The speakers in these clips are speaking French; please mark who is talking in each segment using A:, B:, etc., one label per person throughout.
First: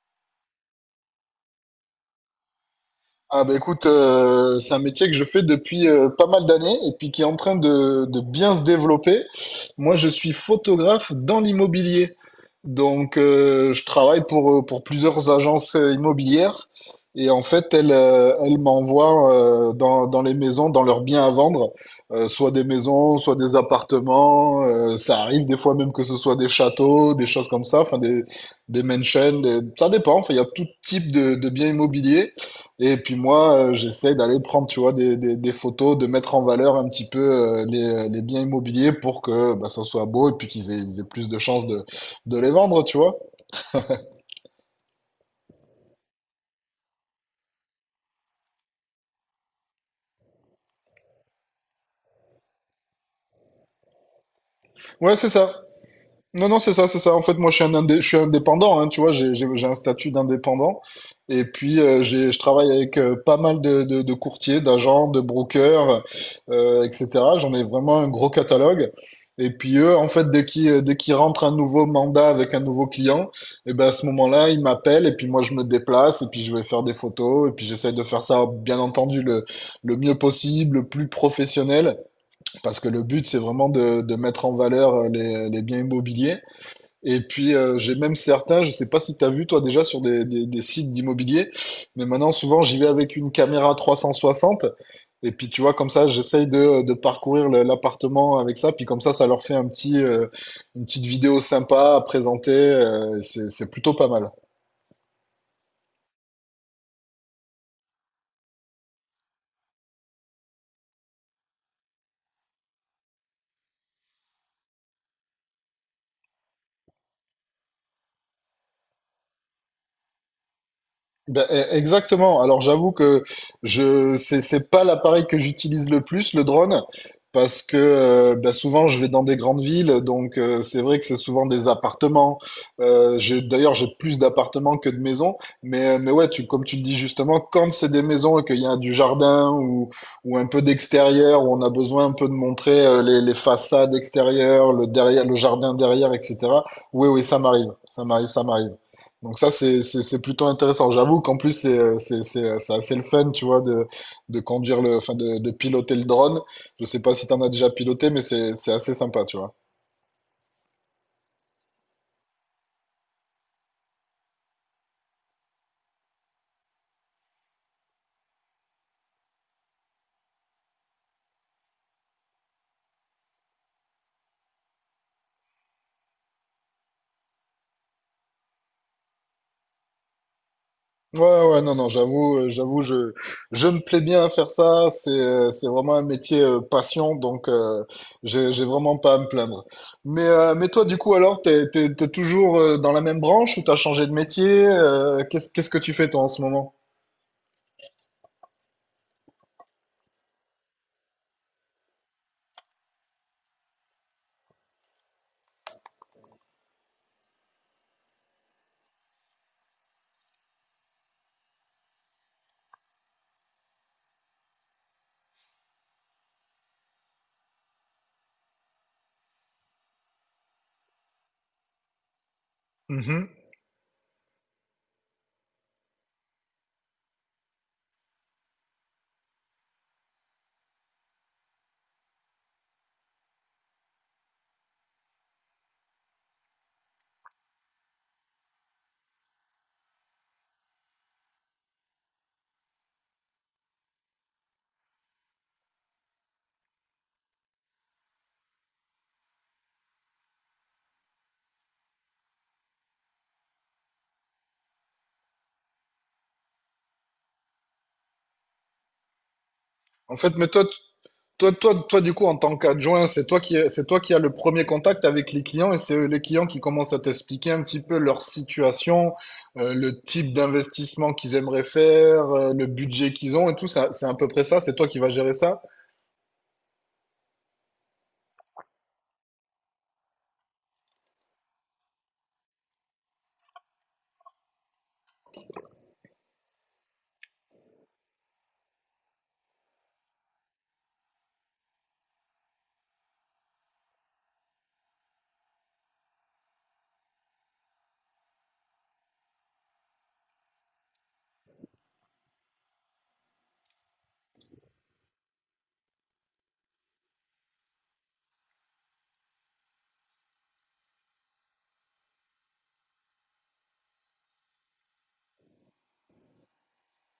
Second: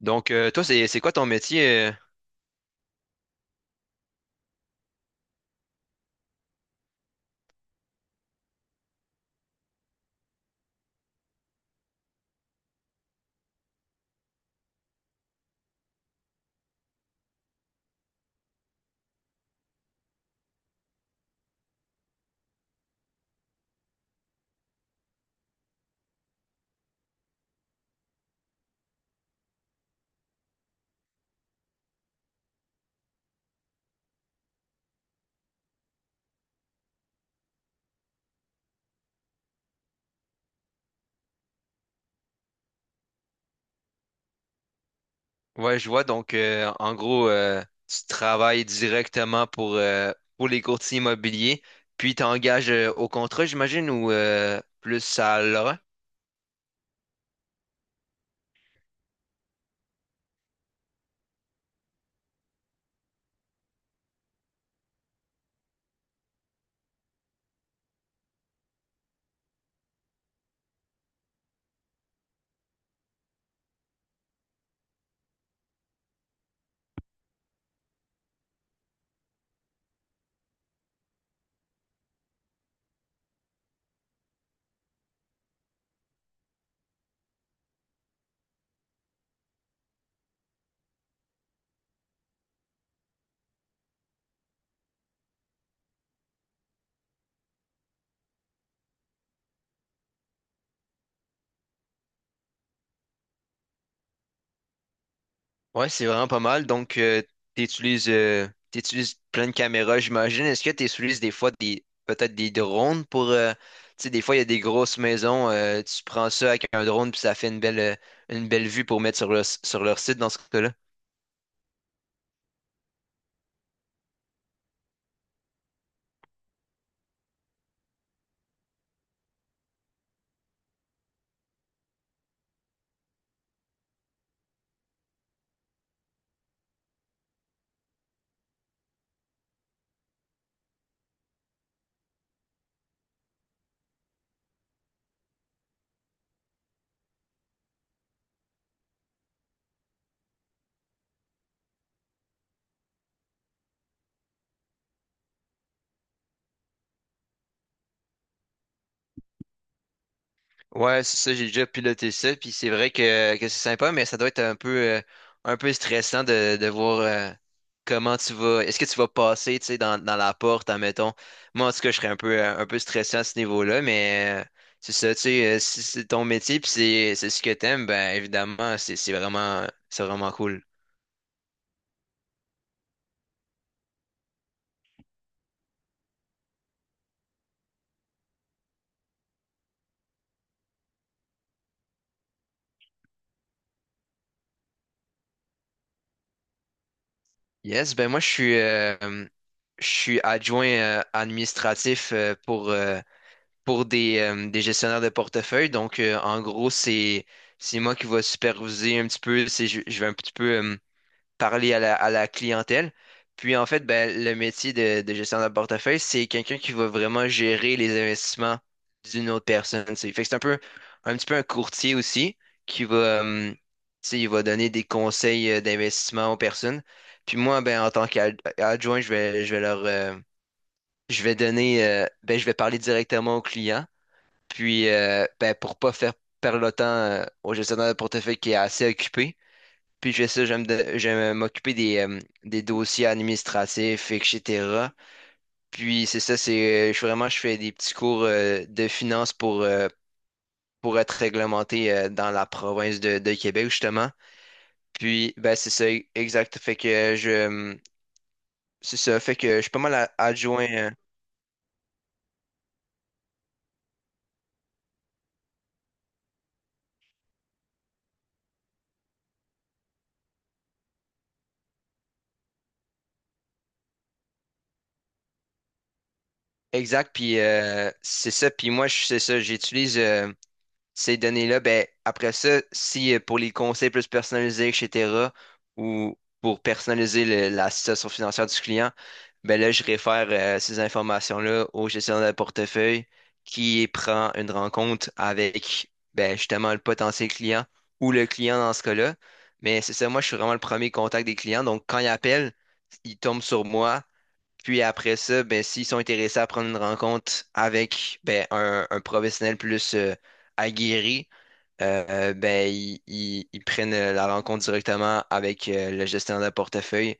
A: Donc, toi, c'est quoi ton métier?
B: Ah bah écoute, c'est un métier que je fais depuis pas mal d'années et puis qui est en train de bien se développer. Moi, je suis photographe dans l'immobilier. Donc, je travaille pour plusieurs agences immobilières, et en fait, elles, elles m'envoient dans les maisons, dans leurs biens à vendre, soit des maisons, soit des appartements. Ça arrive des fois même que ce soit des châteaux, des choses comme ça, enfin des mansions, ça dépend. Enfin, il y a tout type de biens immobiliers. Et puis moi, j'essaie d'aller prendre, tu vois, des photos, de mettre en valeur un petit peu les biens immobiliers pour que bah, ça soit beau et puis qu'ils aient plus de chances de, les vendre, tu vois.
A: Ouais, je vois. Donc, en gros, tu travailles directement pour pour les courtiers immobiliers, puis t'engages au contrat, j'imagine, ou
B: Ouais,
A: plus
B: c'est
A: à
B: ça.
A: l'heure?
B: Non, non, c'est ça, c'est ça. En fait, moi, je suis indépendant, hein, tu vois, j'ai un statut d'indépendant. Et puis, je travaille avec pas mal de courtiers, d'agents, de brokers, etc. J'en ai vraiment un gros catalogue. Et puis, eux, en fait, dès qu'ils rentrent un nouveau mandat avec un nouveau client, et ben, à ce moment-là, ils m'appellent et puis moi, je me déplace et puis je vais faire des photos et puis j'essaie de faire ça, bien entendu, le mieux possible, le plus professionnel, parce que le but, c'est vraiment de mettre en valeur les biens immobiliers. Et puis, j'ai même certains, je sais pas si tu as vu toi déjà sur des sites d'immobilier, mais maintenant souvent j'y vais avec une caméra 360. Et puis tu vois, comme ça, j'essaye de parcourir l'appartement avec ça. Puis comme ça leur fait une petite vidéo sympa à présenter. C'est plutôt pas mal.
A: Ouais, c'est vraiment pas mal. Donc, t'utilises, euh, t'utilises plein de caméras, j'imagine. Est-ce que t'utilises des fois des, peut-être des drones pour, tu sais, des fois, il y a des grosses maisons, tu prends ça avec un drone, puis ça fait une belle vue pour mettre sur sur leur site dans ce cas-là?
B: Ben, exactement. Alors j'avoue que je c'est pas l'appareil que j'utilise le plus, le drone, parce que ben, souvent je vais dans des grandes villes, donc c'est vrai que c'est souvent des appartements. D'ailleurs, j'ai plus d'appartements que de maisons, mais ouais, tu comme tu le dis justement, quand c'est des maisons et qu'il y a du jardin ou un peu d'extérieur où on a besoin un peu de montrer les façades extérieures, le derrière, le jardin derrière, etc. Oui oui, ça m'arrive, ça m'arrive, ça m'arrive. Donc ça, c'est plutôt intéressant. J'avoue qu'en plus, c'est assez le fun, tu vois, enfin, de piloter le drone. Je sais pas si t'en as déjà piloté, mais c'est assez sympa, tu vois.
A: Ouais, c'est ça, j'ai déjà piloté ça, puis c'est vrai que c'est sympa, mais ça doit être un peu stressant de voir comment tu vas. Est-ce que tu vas passer, tu sais, dans la porte, admettons. Moi, en tout cas, je serais un peu stressé à ce niveau-là, mais c'est ça, tu sais, si c'est ton métier, puis c'est ce que t'aimes, ben évidemment, c'est vraiment cool.
B: Ouais, ouais, ouais, non, non, j'avoue, je me plais bien à faire ça. C'est vraiment un métier passion, donc j'ai vraiment pas à me plaindre. Mais toi, du coup, alors, t'es toujours dans la même branche, ou t'as changé de métier? Qu'est-ce que tu fais, toi, en ce moment?
A: Yes, ben moi, je suis adjoint administratif pour des gestionnaires de portefeuille. Donc, en gros, c'est moi qui vais superviser un petit peu, je vais un petit peu parler à à la clientèle. Puis, en fait, ben, le métier de gestionnaire de portefeuille, c'est quelqu'un qui va vraiment gérer les investissements d'une autre personne. C'est, fait que c'est un peu, un petit peu un courtier aussi qui va,
B: Mhm.
A: tu sais, il va donner des conseils d'investissement aux personnes. Puis moi, ben, en tant qu'adjoint, je vais leur, je vais donner, ben, je vais parler directement aux clients puis, ben, pour pas faire perdre le temps au gestionnaire de portefeuille qui est assez occupé. Puis, je fais ça, j'aime m'occuper des dossiers administratifs, et cetera. Puis, c'est ça, vraiment, je fais des petits cours de finance pour être réglementé dans la province de Québec, justement. Puis, ben, c'est ça, exact. Fait que je. C'est ça, fait que je suis pas mal
B: En fait,
A: adjoint.
B: Du coup, en tant qu'adjoint, c'est toi qui as le premier contact avec les clients, et c'est eux, les clients, qui commencent à t'expliquer un petit peu leur situation, le type d'investissement qu'ils aimeraient faire, le budget qu'ils ont et tout. C'est à peu près ça. C'est toi qui vas gérer ça.
A: Exact, puis c'est ça, c'est ça, j'utilise. Ces données-là, ben, après ça, si pour les conseils plus personnalisés, etc., ou pour personnaliser la situation financière du client, ben là, je réfère ces informations-là au gestionnaire de portefeuille qui prend une rencontre avec ben, justement le potentiel client ou le client dans ce cas-là. Mais c'est ça, moi, je suis vraiment le premier contact des clients. Donc, quand ils appellent, ils tombent sur moi. Puis après ça, ben, s'ils sont intéressés à prendre une rencontre avec ben, un professionnel plus aguerri, ben, ils prennent la rencontre directement avec le gestionnaire de portefeuille.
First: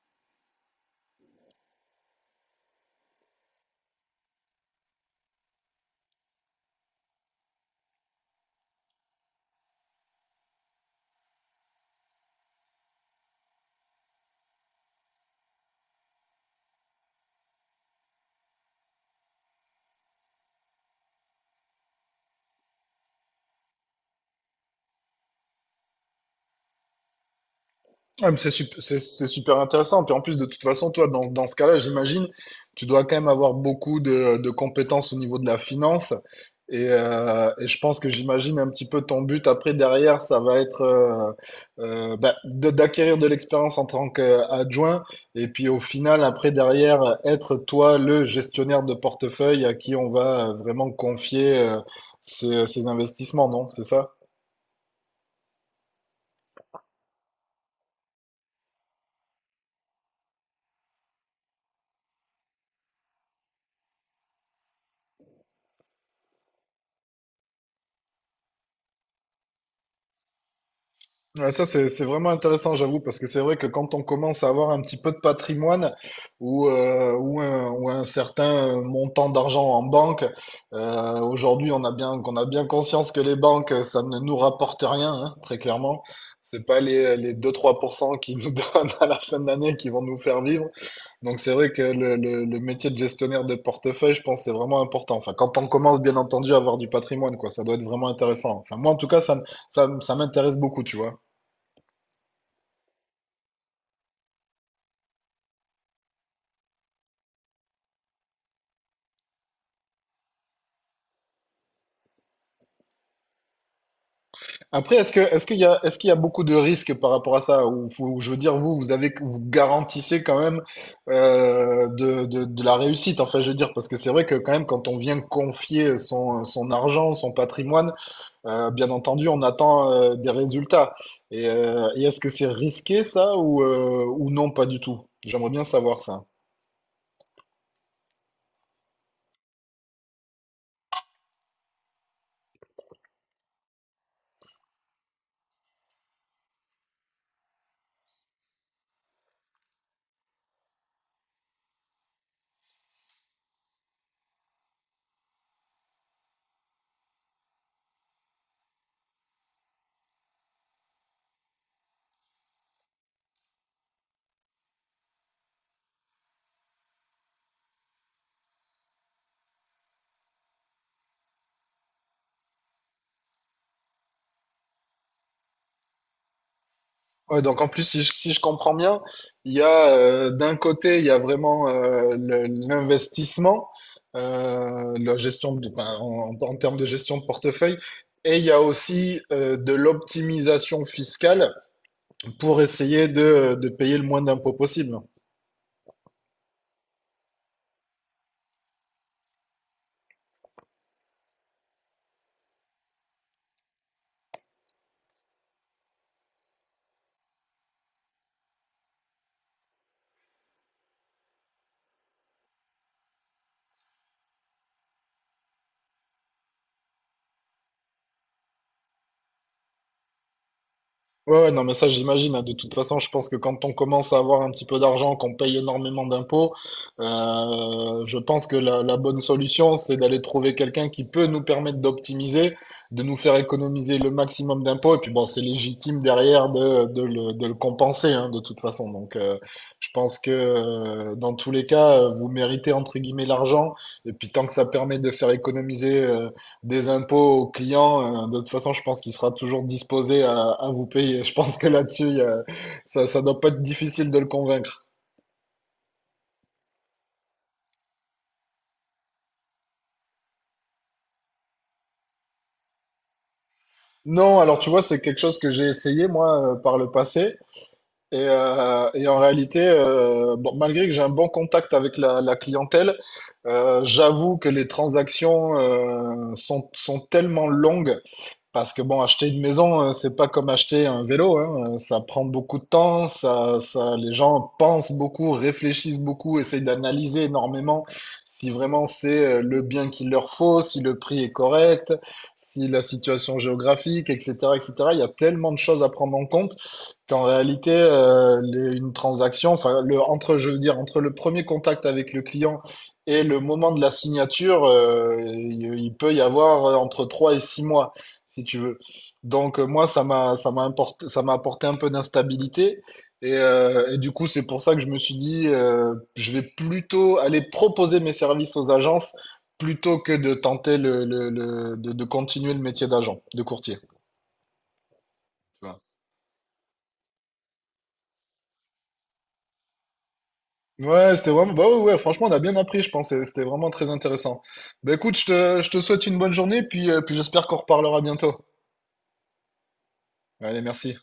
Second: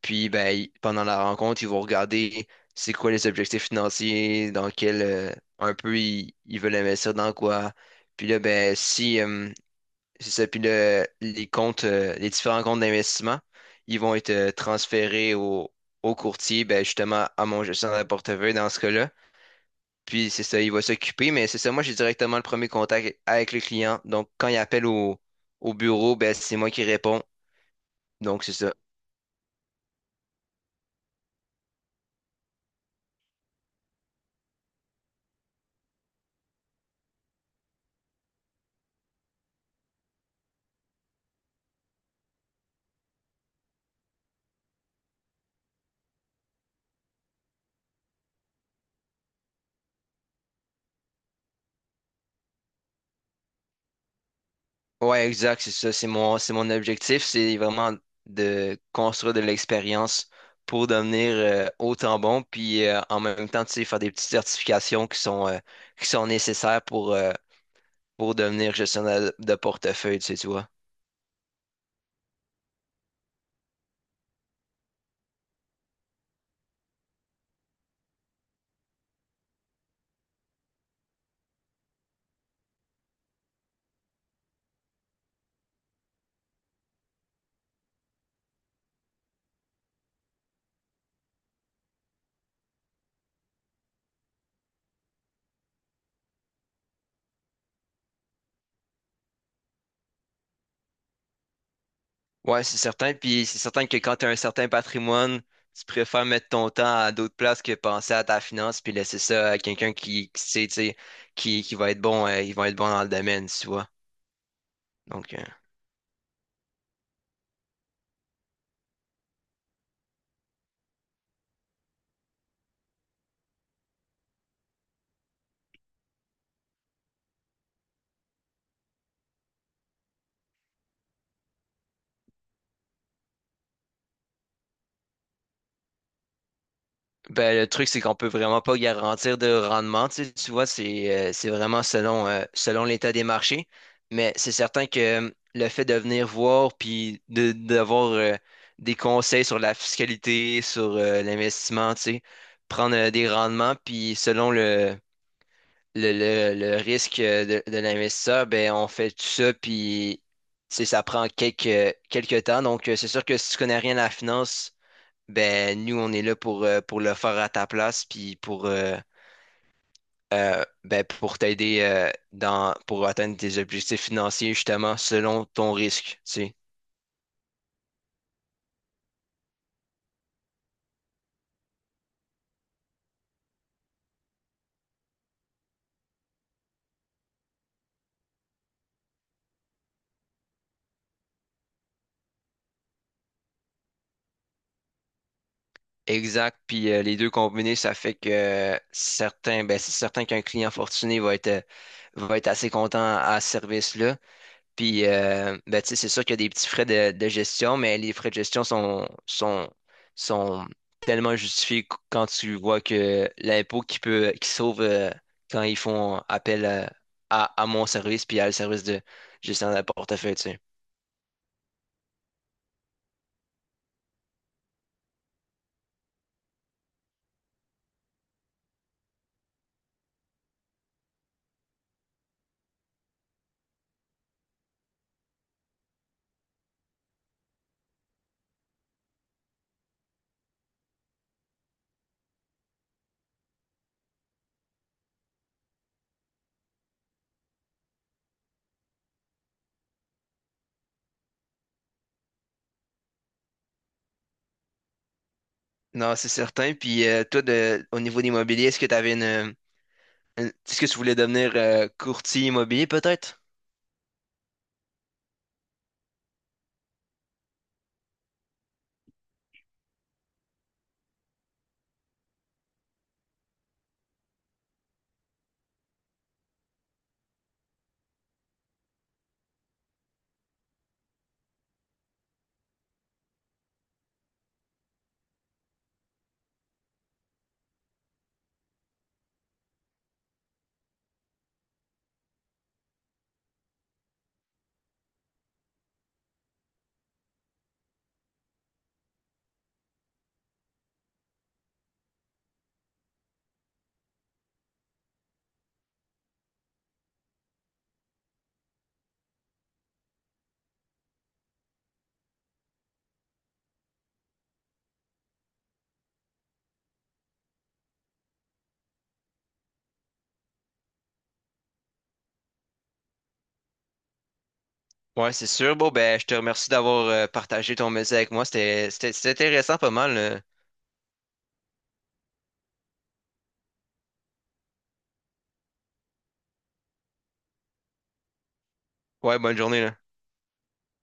A: Puis ben, pendant la rencontre, ils vont regarder c'est quoi les objectifs financiers, dans quel un peu ils, ils veulent investir dans quoi. Puis là, ben, si, c'est ça. Les comptes, les différents comptes d'investissement, ils vont être transférés au, au courtier, ben, justement, à mon gestionnaire de portefeuille dans ce cas-là. Puis c'est ça, il va s'occuper, mais c'est ça, moi j'ai directement le premier contact avec le client. Donc quand il appelle au, au bureau, ben, c'est moi qui réponds.
B: Ah, mais
A: Donc c'est ça.
B: c'est super intéressant. Puis en plus, de toute façon, toi, dans ce cas-là, j'imagine, tu dois quand même avoir beaucoup de compétences au niveau de la finance. Et je pense que j'imagine un petit peu ton but après, derrière, ça va être d'acquérir de l'expérience en tant qu'adjoint. Et puis au final, après, derrière, être toi le gestionnaire de portefeuille à qui on va vraiment confier ces investissements, non? C'est ça?
A: Ouais, exact, c'est ça. C'est mon objectif, c'est vraiment de construire de l'expérience pour devenir autant bon, puis en même temps, tu sais, faire des petites certifications qui sont nécessaires pour devenir gestionnaire de portefeuille, tu sais, tu vois.
B: Ouais, ça, c'est vraiment intéressant, j'avoue, parce que c'est vrai que quand on commence à avoir un petit peu de patrimoine ou un certain montant d'argent en banque, aujourd'hui, qu'on a bien conscience que les banques, ça ne nous rapporte rien, hein, très clairement. C'est pas les, 2-3 % qui nous donnent à la fin de l'année qui vont nous faire vivre. Donc, c'est vrai que le métier de gestionnaire de portefeuille, je pense, c'est vraiment important. Enfin, quand on commence, bien entendu, à avoir du patrimoine, quoi, ça doit être vraiment intéressant. Enfin, moi, en tout cas, ça m'intéresse beaucoup, tu vois.
A: Ouais, c'est certain. Puis c'est certain que quand tu as un certain patrimoine, tu préfères mettre ton temps à d'autres places que penser à ta finance puis laisser ça à quelqu'un qui sait, tu sais, qui va être bon, ils vont être bons dans le domaine, tu vois.
B: Après,
A: Donc, euh,
B: est-ce qu'il y a beaucoup de risques par rapport à ça? Ou, je veux dire, vous garantissez quand même de la réussite. Enfin, je veux dire, parce que c'est vrai que quand même, quand on vient confier son argent, son patrimoine, bien entendu, on attend des résultats. Et est-ce que c'est risqué ça, ou non, pas du tout? J'aimerais bien savoir ça.
A: Ben, le truc, c'est qu'on peut vraiment pas garantir de rendement. Tu sais, tu vois, c'est vraiment selon, selon l'état des marchés. Mais c'est certain que le fait de venir voir puis d'avoir des conseils sur la fiscalité, sur l'investissement, tu sais, prendre des rendements, puis selon le risque de l'investisseur, ben, on fait tout ça, puis tu sais, ça prend quelques, quelques temps. Donc, c'est sûr que si tu connais rien à la finance, ben nous, on est là pour le faire à ta place, puis pour, ben, pour t'aider dans pour atteindre tes objectifs financiers, justement, selon ton risque, tu sais.
B: Ouais, donc en plus, si je comprends bien, il y a d'un côté, il y a vraiment l'investissement, la gestion de, ben, en termes de gestion de portefeuille, et il y a aussi de l'optimisation fiscale pour essayer de payer le moins d'impôts possible.
A: Exact. Puis les deux combinés, ça fait que ben, c'est certain qu'un client fortuné va être assez content à ce service-là. Puis, ben, tu sais, c'est sûr qu'il y a des petits frais de gestion, mais les frais de gestion sont tellement justifiés quand tu vois que l'impôt qui peut, qui sauve quand ils font appel à mon service puis à le service de gestion de portefeuille, tu sais.
B: Ouais, ouais, non, mais ça, j'imagine, hein. De toute façon, je pense que quand on commence à avoir un petit peu d'argent, qu'on paye énormément d'impôts, je pense que la bonne solution, c'est d'aller trouver quelqu'un qui peut nous permettre d'optimiser, de nous faire économiser le maximum d'impôts. Et puis, bon, c'est légitime derrière de le compenser, hein, de toute façon. Donc, je pense que dans tous les cas, vous méritez, entre guillemets, l'argent. Et puis, tant que ça permet de faire économiser des impôts aux clients, de toute façon, je pense qu'il sera toujours disposé à vous payer. Je pense que là-dessus, ça, ça doit pas être difficile de le convaincre.
A: Non, c'est certain. Puis, au niveau de l'immobilier, est-ce que tu avais est-ce que tu voulais devenir courtier immobilier, peut-être?
B: Non, alors tu vois, c'est quelque chose que j'ai essayé moi par le passé. Et en réalité, bon, malgré que j'ai un bon contact avec la clientèle, j'avoue que les transactions sont tellement longues. Parce que bon, acheter une maison, c'est pas comme acheter un vélo, hein. Ça prend beaucoup de temps, les gens pensent beaucoup, réfléchissent beaucoup, essayent d'analyser énormément si vraiment c'est le bien qu'il leur faut, si le prix est correct, aussi la situation géographique, etc., etc. Il y a tellement de choses à prendre en compte qu'en réalité, une transaction, enfin, entre, je veux dire, entre le premier contact avec le client et le moment de la signature, il peut y avoir entre 3 et 6 mois, si tu veux. Donc, moi, ça m'a apporté un peu d'instabilité. Et du coup, c'est pour ça que je me suis dit, je vais plutôt aller proposer mes services aux agences plutôt que de tenter de continuer le métier d'agent, de courtier, tu
A: Ouais, c'est sûr.
B: vois.
A: Bon, ben, je te remercie d'avoir partagé ton métier avec moi. C'était intéressant, pas mal.
B: Ouais, c'était vraiment, bah ouais, ouais, franchement, on a bien appris, je pense, et c'était vraiment très intéressant. Bah écoute, je te souhaite une bonne journée, puis, puis j'espère qu'on reparlera bientôt.
A: Ouais, bonne journée, là.
B: Allez, merci.